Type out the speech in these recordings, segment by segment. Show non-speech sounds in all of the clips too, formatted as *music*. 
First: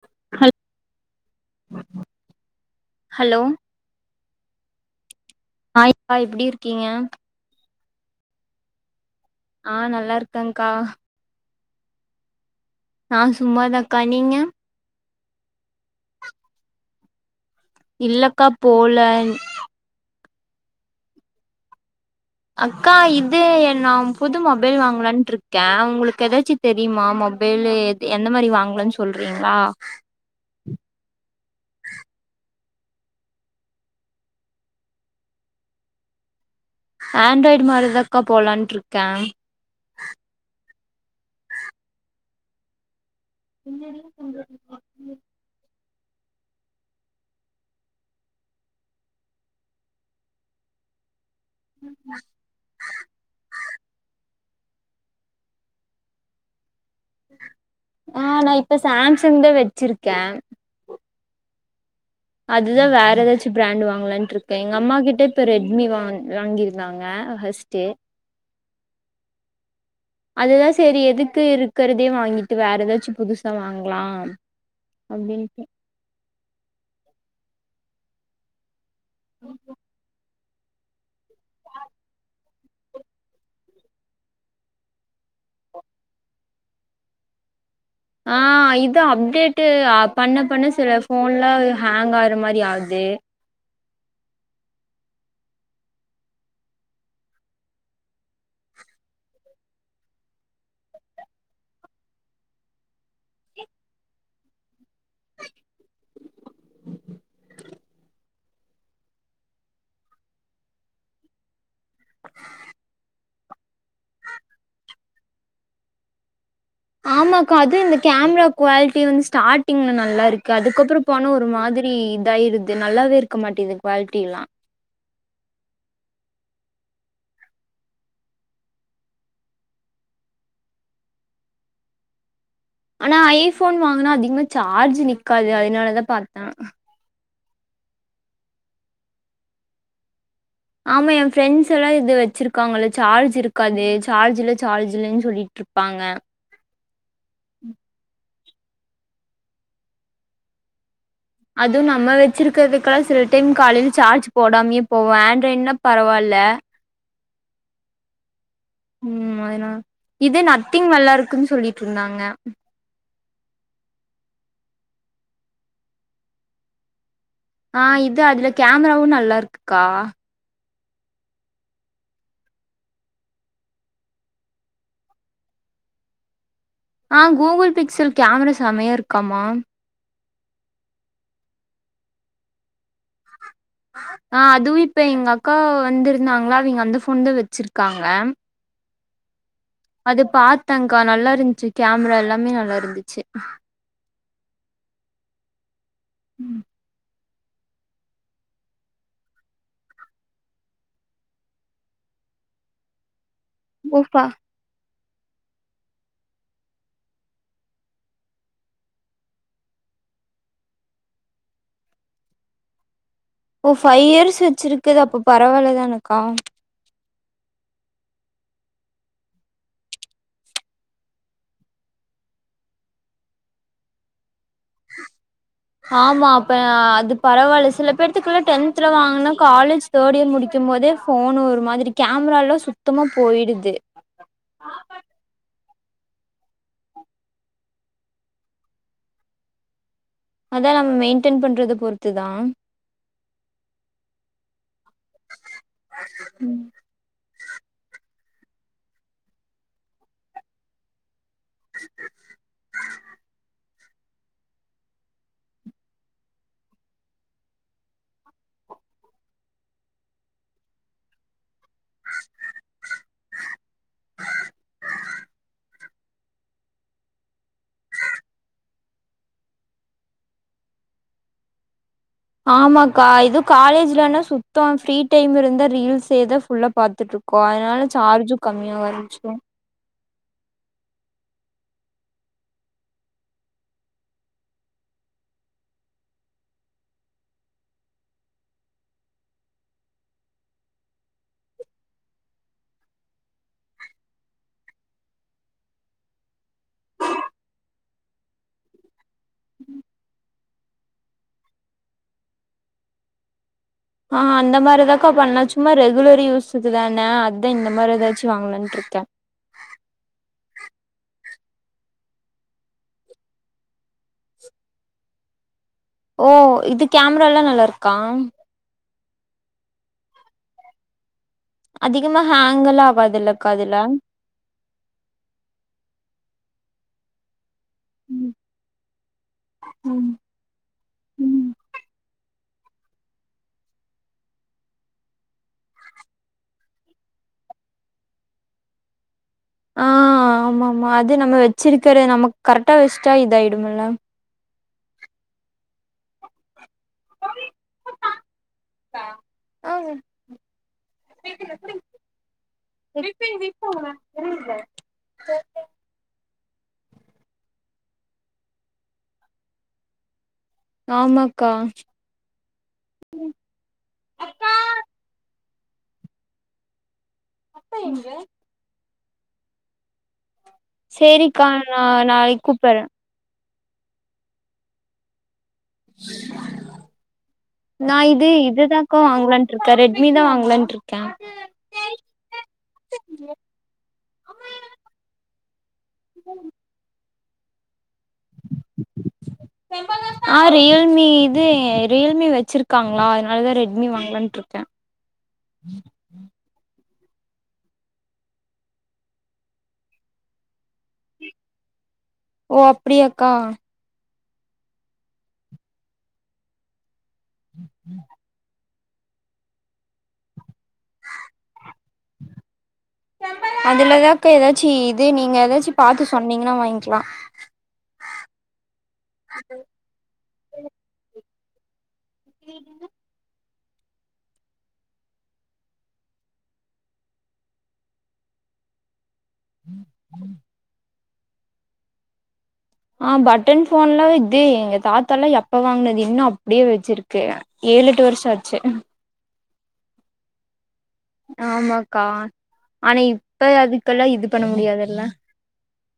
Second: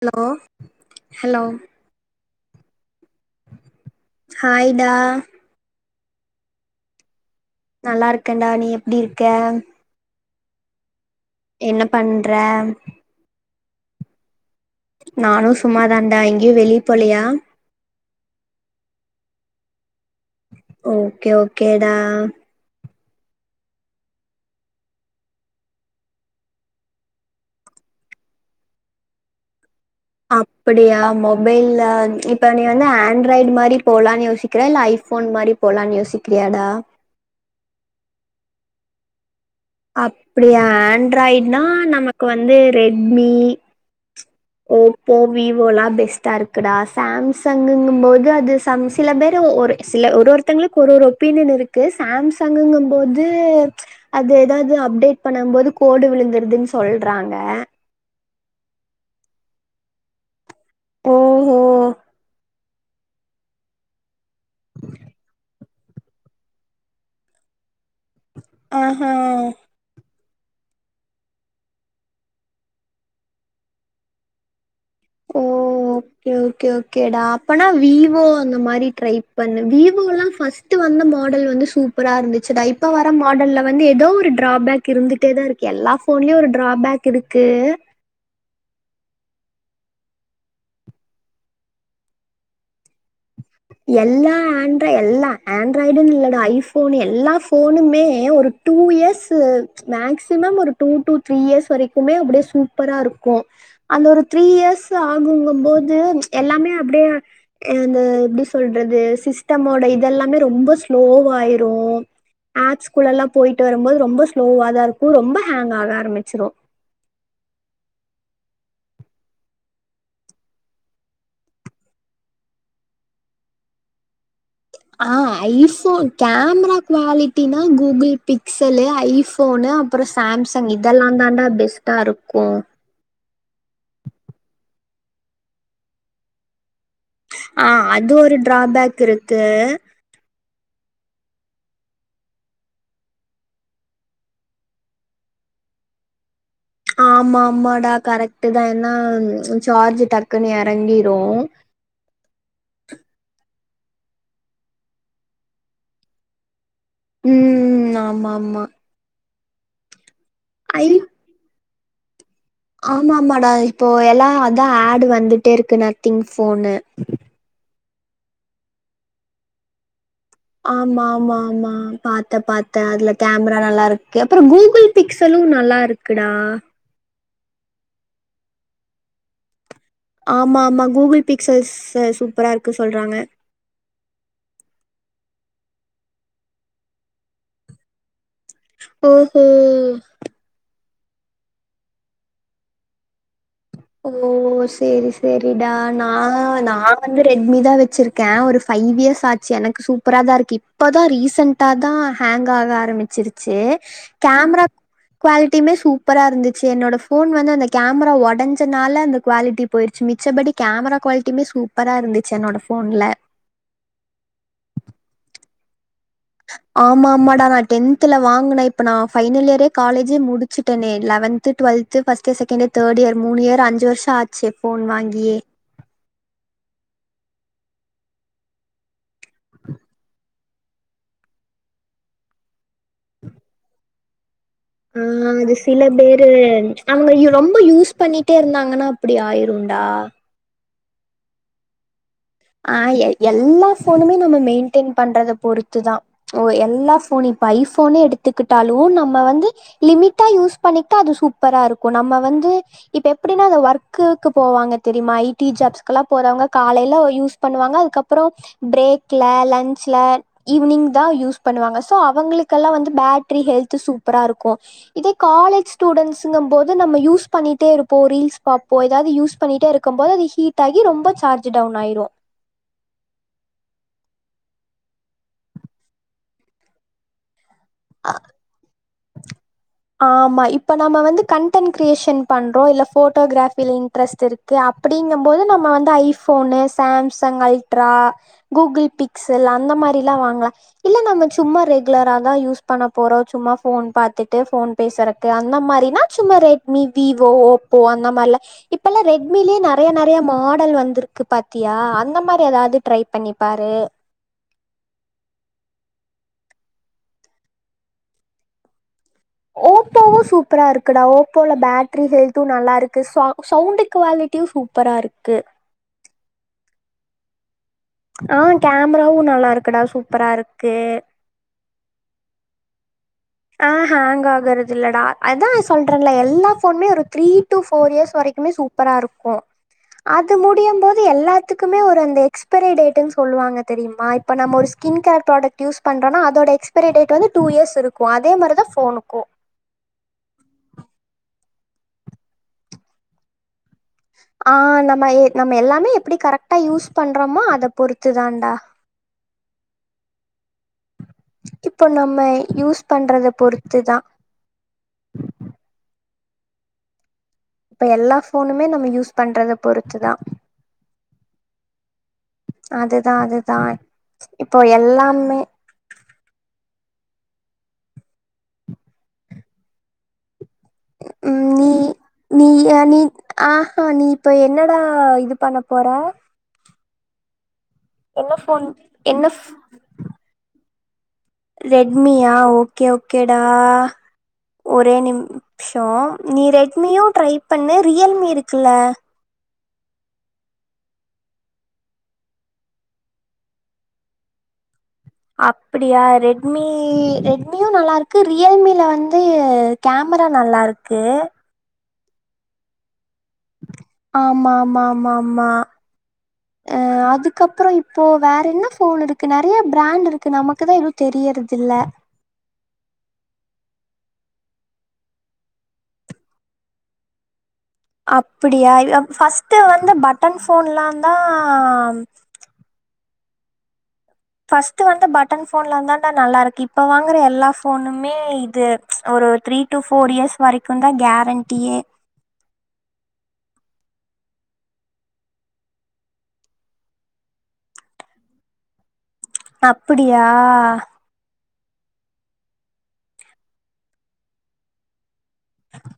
Hello hello hello டா hi *inaudible* எப்டி இருக்கீங்க நல்லாருக்கண்டா நீ எப்டி இரு ஆஹ் நல்லா இருக்கு தங்க்கா என்ன பண்ற நா சும்மா தான்க்கா நீங்க நானும் சும்மாதான்டா எங்கியும் வெளி போலயா இல்லக்கா போல ஓகே ஓகேடா அக்கா இப்ப இது நான் புது மொபைல் வாங்லான்ட்டு இருக்கேன் உங்களுக்கு ஏதாச்சி தெரியுமா மொபைல் எது எந்த மாரி வாங்கலான் சொல்றீங்ளா அப்டியா மொபைல்ல இப்ப நீ வந்து ஆண்ட்ராய்டு மாரி போலான்னு யோசிக்ற இல்ல ஐபோன் மாதிரி போலான்னு யோசிக்கிறியாடா ஆண்ட்ராய்டு மாதிரிதாக்கா போலான் இருக்கா அப்படியா ஆண்ட்ராய்ட்னா நமக்கு வந்து. மி. ஸ்டா இருக்குடா சாம்சங்குங்க போது அது சம் சில பேரு சில ஒரு ஒருத்தங்களுக்கு ஒரு ஒரு. ஒப்பீனீயன் இருக்கு சாம்சங்குங்ம்போது அது. ஏதாவது அப்டேட் பண்ணும் போது கோடு விழுந்துருதுனு சொல்லி. ஆஹ் நான் இப்ப சாம். சங்குதா வச்சிருக்கேன். ஓஹோ. அதுதான் வேற ஏதாச்சும் பிராண்ட் வாங்கலாம்ட்டு இருக்கே. எங்க அம்மா கிட்டப்ப. ம்மி வாங் வாங்கியிருந்தாங்க ஃபர்ஸ்ட்டு. ஆஹஹா. அதுதான் சரி எதுக்கு இருக்குறதே வாங்கிட்டு வேற ஏதாச்சும் புதுசா வாங்கலாம். ஓ அப்டின்டு. ஓகே ஓகே ஓகேடா அப்பனா விவோ அந்த மாதிரி. ட்ரை பண்ணு விவோலாம் ஃபர்ஸ்ட் ஃபஸ்ட்டு வந்த மாடல் வந்து சூப்பரா இருந்துச்சுடா இப்ப வர மாடல்ல வந்து ஏதோ ஒரு டிராபேக் இருந்துட்டே தான் இருக்கு எல்லா போன்லயும் ஒரு டிராபேக் இருக்கு. ஆஹ இது அப்டேட்டு பண்ண பண்ண சில போன்லாம் ஹேங் ஆற மாதிரி ஆகுது. எல்லா ஆண்ட் எல்லா ஆண்ட்ராய்டுன்னு இல்லைடா ஐபோன் எல்லா போனுமே ஒரு டூ இயர்ஸ் மேக்சிமம் ஒரு டூ டூ த்ரீ இயர்ஸ் வரைக்குமே அப்படியே சூப்பரா இருக்கும் அந்த ஒரு த்ரீ இயர்ஸ் ஆகுங்கும்போது எல்லாமே அப்படியே அந்த. சொல்றது சிஸ்டமோட இதெல்லாமே ரொம்ப ஸ்லோவாயிரும் ஆப்ஸ்குள்ள எல்லாம் போயிட்டு வரும்போது ரொம்ப ஸ்லோவா தான் இருக்கும் ரொம்ப ஹேங் ஆக ஆரம்பிச்சிரும். ஆமாக்கா அதுவும் இந்த கேமரா குவாலிட்டி வந்து ஸ்டார்ட்டிங்ல நல்லா இருக்கு அதுக்கப்புறம் போன ஒரு மாதிரி இதாயிருது நல்லாவே இருக்க மாட்டிது குவாலிட்டி எல்லாம். ஆஹ ஐபோன் கேமரா குவாலிட்டினா கூகுள் பிக்சலு ஐபோனு அப்புறம் சாம்சங் இதெல்லாம் தாண்டா பெஸ்ட்டா இருக்கும். ஆனா ஐபோன் வாங்கினா அதிகமா சார்ஜ் நிக்காது அதனாலதான் பாத்தேன். ஆஹ அது ஒரு டிராபேக் இருக்கு. ஆமா என் ஃப்ரெண்ட்ஸ் எல்லாம் இது வச்சிருக்காங்களல்ல சார்ஜ் இருக்காது சார்ஜ்ல சார்ஜ் இலன்னு சொல்லிட்டு இருப்பாங்க. ஆமா ஆமாடா கரெக்ட். ட்டு தான் என்ன சார்ஜ் டக்குன்னு இறங்கி. அதுவும் நம்ம வச்சிருக்கிறதுகாசு டீம் காலேல சார்ஜ் போடாமே போவே ஆண்ட்ராய்ட்னா பரவால்ல. ம் ஆமா ஆமா. ம் அதுனா. இது ஐ நத்திங் நல்லா இருக்குன்னு சொல்லிட் இருந்தாங்க. ஆமா ஆமாடா இப்போ எல்லா அதா ஆட் வந்துட்டே இருக்கு நத்திங் ஃபோனு. ஆ இது அதுல கேமராவும் நல்லா இருக்குக்கா. ஆமா ஆமா ஆமா பாத்த பாத்த அதுல கேமரா நல்லாருக்கு அப்புறோ கூகுள் பிக்சலும் நல்லாருக்குடா. ஆ கூகுள் பிக்சல் கேமரா செமையா இருக்காமா. ஆமா ஆமா கூகுள் பிக்சல்ஸ் அது சூப்பரா இருக்கு சொல்றாங்க. ஆ அதுவும் இப்ப எங்க அக்கா வந்திருந்தாங்களா அவங்க அந்த ஃபோன் தான் வெச்சிருக்காங்க. ஓ. அது பாத் த்தேக்கா நல்லா இருந்துச்சு கேமரா எல்லாமே நல்லா இருந்துச்சு ஓ சேரி சேரிடா நானு நா வந்து ரெட்மி தா வச்சிருக்ககே ஒரு ஃபைவ் இயர்ஸ் ஆச்சு எனக்கு சூப்பரா தா இருக்கு இப்போதா ரீசெண்ட்டா தா ஹேங் ஆக ஆரம்பிச்சிரு சு ஓ ஃப கேமரா குவாலிட்டியுமே சூப்பரா இருந்துச்சு என்னோட போன் வந்து அந்த கேமரா ஒடஞ் ச்சனாள அந்த குவாலிட்டி போயிருச்சு மிச்சபடி கேமரா குவாலிட்டியுமே சூப்பரா இருந்துச்சி என்னோட போன்ல ஓ ஃபைவ் இயர்ஸ் வச்சிருக்கது அப்ப பரவால்ல தான கா ஆமா ஆமாடா நா டென்த்ல வாங்குனே இப்ப நா பைனல் இயரே காலேஜே முடிச்சுட்டேனே eleventh twelfth first year second year third year மூணு இயர் அஞ்சு வருஷம் ஆச் ஆமா அப்ப அது பரவால்ல சில பேத்துக்குளா டென்த்ல வாங்குன காலேஜ் தேர்ட் இயர் முடிக் த்தும் போதே போன் ஒரு மாதிரி கேமரால சுத்தமா போயிடுது ஆ அது சில பேரு அவங்க ரொம்ப யூஸ் பண்ணிட்டே இருந்தாங்கன்னா அப்டி ஆயிரும்டா அத நம் மெயின்டயின் பண்றது பொறு த்துதான் ஆ எ எல்லா போனுமே நம்ம மெயின் மெயின்டைன் பண்றத பொறுத்துதா ஒ எல்லா போனு இப்போ ஐபோனே எடுத் த்துகிட்டாலு நம்ம வந்து லிமிட்டா யூஸ் பண்ணிக்கிட்டா அது சூ ப்பரா இருக்கு நம்ம வந்து இப்ப எப்டின்னா இந்த ஒர்க் க்குக்கு போவாங்க தெரியுமா ஐ டி ஜாப்ஸ்க்கு எல்லா போறவங்க காலையில யூஸ் பன்வாங்க அதுக்கப்றம் ப்ரேக்ல லன்ச்ல ஈவினிங் தா யூஸ் பண்ணுவாங்க சோ அவங்களுக்கெல்லா வந்து பேட்டரி ஹெல்த்து சூப்பரா இருக்கு இதே காலேஜ் ஸ்டூடன்ஸ்கும் போது நம்ம யூஸ் பண்ணிட்டே இருப்போ ரீல்ஸ் பாப்போ எதாவது யூஸ் பண்ணிட்டே இருக்கும் போது அது ஹீட் ஆகி ரொம்ப சார்ஜ் டவுன் ஆயிடு ஆமாக்கா இது காலேஜ்லனா சுத்தம் ஃப்ரீ டைம் இருந்தா ரீல்ஸ் ஏதா ஃபுல்லா பாத்துட்ருக் கு அதனால சார்ஜும் கம்மியாக ஆரம்பிச்சிடு ஆமா இப்ப நம்ம வந்து கண்டடன்ட் கிரியேஷன் பண்றோ இல்ல போட்டோகிராஃபில இன்ட்ரெஸ்ட் இருக்கு அப்படிங்கம் போது நம்ம வந்து iPhone Samsung Ultra Google Pixel அந்த மாரிலா வாங்கலா இல்ல நம்ம சும்மா ரெகுலரா தா யூஸ் பண்ண போறோ சும்மா போன் பாத்துட்டு போன் பேசுறக்கு அந்த மாரினா சும்மா ரெட்மி விவோ ஓப்போ அந்த மாரிலா இப்பலா ரெட் உண்மைலே நெறைய நெறைய மா மாடல் வந்திருக்கு பாத்தியா அந்த மாரி ஏதாவது ட்ரை பண்ணி பாரு. ஆ அந்த மாரிதாக்கா பண்ண சும்மா ரெகுலர் கு யூசுக்கு தான அதா இந்த மாரி ஏதாச்சும் வாங்கலான்ட்ருக்கே ஓப்போவு சூப்பரா இருக்குடா ஓப்போல பேட்டரி ஹெல்த்தும் நல்லா இருக்கு ச சவுண்டு் குவாலிட்டியு சூப்பரா இருக்கு ஓ இது கேமரா எல்லா நல்லா இருக் ஆ கே கேமராவும் நல்லா இருக்குடா சூப்பரா இருக்கு அதிகமா ஹேங்கலா ஆஹ ஹேங் ஆகறது இல்லடா அதா சொல்றேன்ல எல்லா ஃபோனுமே ஒரு த்ரீ டூ ஃபோர் இயர்ஸ் ம் வரைக்குமே சூப்பரா இருக்கு ம் ம் எக்ஸ்பெரே டேட்டுன் சொல்லுவாங்க தெரியுமா இப்ப நம்ம ஒரு ஸ்கின் கேர் ப்ராடக்ட் யூஸ் பண்றோனா அதோட எக்ஸ்பெரே டேட் வந்து டூ இயர்ஸ் இரு அதே மாரி தா ஃபோனுக்கு ஆ ஆமா ஆமா அது நம்ம வெச்சிருக்கற நமக் கரட்டா வெச்சிட்டா இதாயி இவுங்கெல்லா ஆ நம்ம நம்ம எல்லாமே எப்டி கரெக்டா யூஸ் பண்றமோ அத பொறுத்து தாண்டா ஆ இப்போ *unintelligible* நம்ம யூஸ் பண்றத எப்புடி பொறுத்து தான். *unintelligible* இப்ப எல்லா ஃபோனுமே நம்ம யூஸ் பண்றத பொறுத்து தா ஆமாக்கா அதுதா அதுதா இப்போ எல்லாமே அப்பா எங்க ம் சேரிக்கா நான் நாளைக் கூப்புட்றே ஆஹான் நீ இப்ப என்னடா இது பண்ண போற நா இது என்ன ஃபோன் இதுதாங்க்கா என்ன ஃப்- வாங்லான்ட்ருக்கேன் ரெட்மி தான் வாங்கலான்ட்ரு ரெட்மியா ஓகே ஓகேடா ஒரே நிம் ஸோ நீ ரெட்மியா ட்ரைப் பண்ண ரியல்மி இருக்குல்ல ஆ ரியல்மி இது ரியல்மி வச்சிருக்காங்ளா அதனாலதா ரெட்மி வாங்லான்ட்ருக்கே அப்படியா ரெட்மீ ரெட்மியூ நல்லாருக்கு ரியல்மில வந்தூ கேம்ரா நல்லாருக்கூ ஓ அப்டிய கா ஆமா ஆமா ஆமா ஆம்மா அஹ அது இதுக்கப்புறோ இப்போ வேற என்னஸ் ஃபோன் இருக்கு நெறயே பிராண்ட் இருக்கு நமக்குதா எரு தெரியற்தில்லே அதுலதாக்க ஏதாச்சீ இது நீங்க எதாச்சு பாத்து சொன்னிங்னா வாங்க்கிலா அப்பிடியா இதுதான் ஃபர்ஸ்ட் வந்து பட்டன் போன்ல்லான் தான் ஆ என *inaudible* பஸ்ட்டு வந்து பட்டன் போன்லன்ளா தான்டான் நல்லா இருக்கி இப்ப வாங்குற எல்லாப் போனும்மே இது ஒரு த்ரீ டூ ஃபோர் இயர்ஸ் வரைக்கும் தான் கேப் வண்ட்டியே ஆஹ் பட்டன் போன்லா இத்தூ எங்க தாத்தால்லா எப்ப வாங்னது இன்னூ அப்படியே வெச்சிருக்கு ஏழு எட்டு வருஷ்ஷோ ஆச்சு அப்படியா ஆமாக்கா ஆனா இப்ப அதுக்கெல்லாம் இது பண்ண முடியாதுல்ல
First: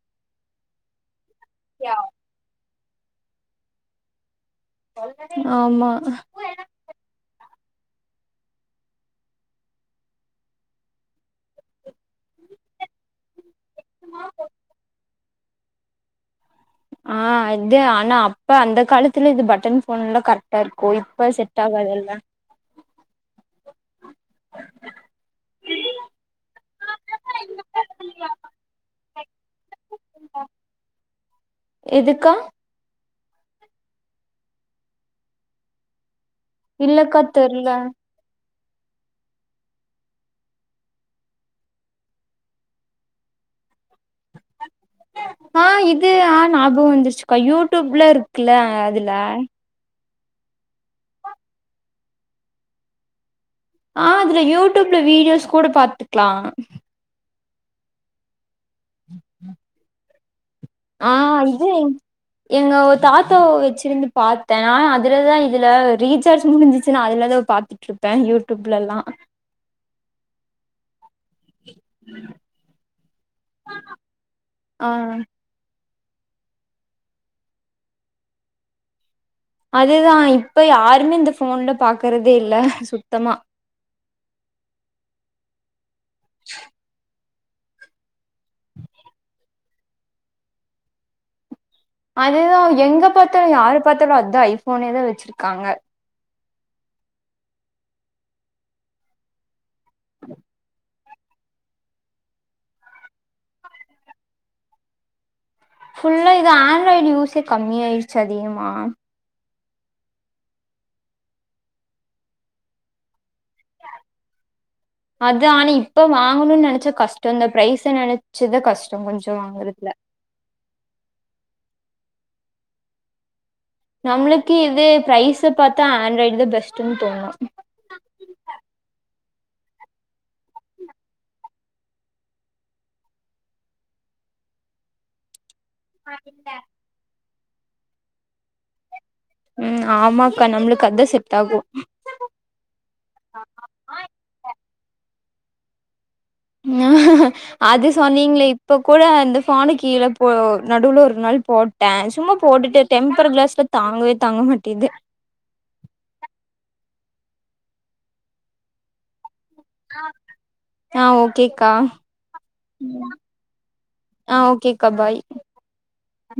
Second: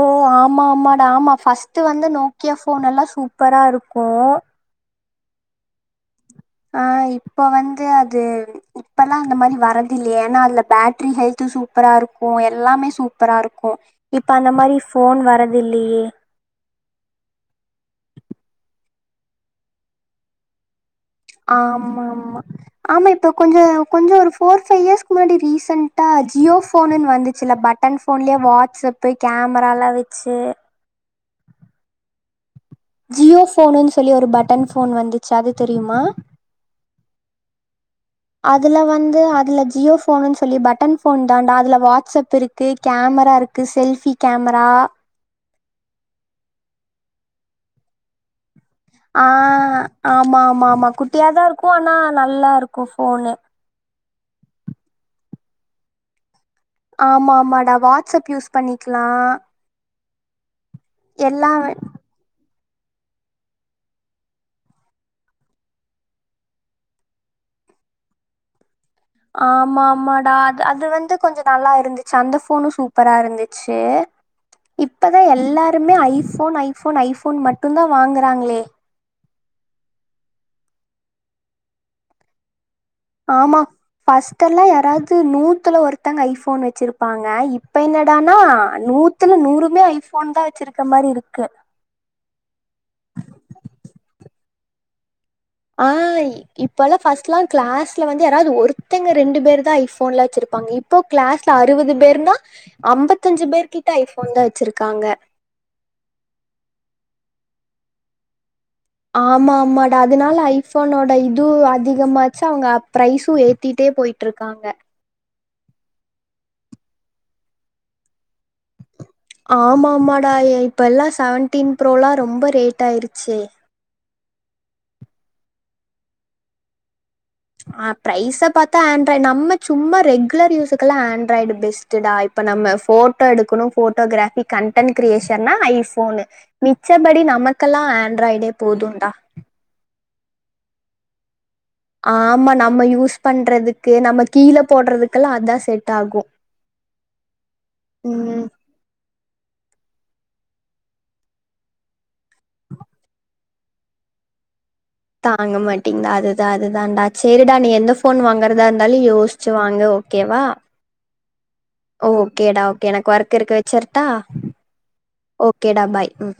ஓ ஆமா ஆமாட ஆமா ஃபஸ்ட்டு வந்து நோக்கியா இப்போ நல்லாம் சூப்பராக இருக்கும் ஆமா ஆஹ் இப்ப வந்து அது இப்பல்லாம் அந்த மாதிரி வரது இல்லையே ஏன்னா அதுல பேட்டரி ஹெல்தும் சூப்பரா இருக்கும் எல்லாமே சூப்பரா இருக்கும் இப்ப அந்த மாதிரி போன் வர்து இல்லையே ஆஹ் இது ஆனா அப்ப அந்த காலத்துல இது பட்டன் போன் எல்லாம் கரெக்டா இருக்கு இப்ப செட் ஆமா ஆகாதுல்ல ஆமா ஆமா இப்ப கொஞ்சம் கொஞ்சம் ஒரு போர் ஃபைவ் இயர்ஸ்க்கு முன்னாடி ப்ரெசென்ட ஜியோ போனுன்னு வந்துச்சுல்ல பட்டன் போன்லயே வாட்ஸ்ப்பு கேமரா எல்லம் வச்சு எதுக்கா ஜியோ போனுன்னு சொல்லி ஒரு பட்டன் போன் வந்துச்சு அது தெரியுமா இல்லக்க தெரில அதுல வந்து அதுல ஜியோ போனுன்னு சொல்லி பட்டன் போன் தான்டா அதுல வாட்ஸ்ப் இருக்கு கேமரா இருக்கு செல்ஃபி கேமரா ஆஹ் இது ஆஹ் ஞாபகம் வந்துருச்சுக்கா யூடியூப்ல இரு இருக்குல அதுல ஆ ஆமா ஆமா ஆமா குட்டியாதான் இருக்கும் ஆனா நல்லா இருக்கும் ஃபோன்னு ஆஹ் அதுல யூடியூப்ல வீடியோஸ் கூட பாத்துக்கலாம் ஆமா ஆமாடா வாட்ஸ்அப் யூஸ் பண்ணிக்கலாம் ஆஹ் அது எங்க தாத்தாவ வெச்சுருந்து பாத்தேன் நான் அதில தான் இதில ரீசார்ஜ் முடிஞ்சிச்சுன்னா அதில தான் பாத்துட்டுருப்பேன் யூடியூப்லாம் ஆமா ஆமாடா அ அது வந்து கொஞ்சம் நல்லா இருந்துச்சு அந்த ஃபோனும் சூப்பரா இருந்துச்சு ஆ இப்பதான் எல்லாரரு மே ஐபோன் ஐபோன் ஐபோன் மட்டும் தான் வாங்குறாங்களே அதுதான் இப்ப யாருமே இந்த போன்ல பாக்குறதே இல்ல சுத்தமா ஆம்மா ஃபஸ்ட்டல்லாம் யாராவது நூத்துல ஒருத்தங்க ஐபோன் வச்சிருப்பாங் இப்ப என்னடானா நூத்துல நூறுமே ஐபோன் தான் வச்சிருக்க மாரி இருக்கு அததுதான் எங்க பார்த்தாலும் யாரு பார்த்தாலும் அதுான் ஐபோனேதான்ச்ச ஆய் இப்பல்லாம் ஃபஸ்ட்லாம் கிளாஸ்ல வந்து யாராவது ஒருத்தங்க ரெண்டு பேர் தான் ஐ ஃபோன்லா வச்சிருப்பாங்க இப் இப்போ கிளாஸ்ல அறுவது பேர்னா ஐம்பத்தஞ்சு பேரு கிட்ட ஐபோன் தான் வச்சிருக்காங்க ஃபுல்லா இது ஆண்ட்ராய்டு யூஸே கம்மியார்ச்சு அதிகமா ஆம்மாம் *unintelligible* அதனால ஐஃபோனோட இதுவும் அதிகமாச்சா அவுங்க ப்ரைஸும் ஏத்திட்டே போய்ட்டுருக்காங்க அது ஆனா இப்ப வாங்கணும்னு நெைச்சா கஷ்டம் இந்த பிரரைஸை நினைச்சத கஷ்டம் ஆமா ஆமாடா இப்ப எல்லாம் சவன்டீன் ப்ரோலா ரொம்ப ரலேட் ஆயிடுச்சு நம்மளுக்கு இது ப்ரைஸ பாத்தா ஆண்ட்ராய்டு தான் பெஸ்ட்ன்னு தோணும் இப்ப நம்ம சும்மா ரெகுலர் யூஸுக்கெல்லாம் ஆண்ட்ராய்டு பெஸ்ட்டுடா இப்ப நம்ம ஃபோட்டோ எடுக்கணும் ஃபோட்டோகிராபி கன்டன் க்ரியேஷன்னா ஐஃபோனு மிச்சபடி நமக் கெல்லாம் ஆண்ட்ராய்டே போதும்ண்டா உம் ஆமாக்கா நம்மளுக்கு அதான் செட்டாகும் ஆமா நம்ம யூஸ் பண்றதுக்கு நம்ம கீழே போடுறதுக்குெல்லாம் அதான் செட் ஆகும். அது ம் சொன்னீங்களே இப்ப கூட அந்த நானும் கீழ போ நடுவுல ஒரு நாள் போட்டேன் சும்மா போட்டுட்டு டெம்பர் கிளாஸ்லா தாங்கவே தாங்க மாட்டிது தாங்க மாட்டேங்குதா அதுதான் அதுதான்டா சேரிடா நீ எந்த போன் வாங்கறதா இருந்தாலும் யோஸ் யோச்சு வாங்கு ஓக்கேவா. ஆ ஓகேக்கா ஓக்கேடா ஓக்கே எனக்கு ஒர்க் இருக்கு வச்சர்ட்டா. ஆ ஓகேக்கா பாய் ஓக்கேடா பாய் உம்.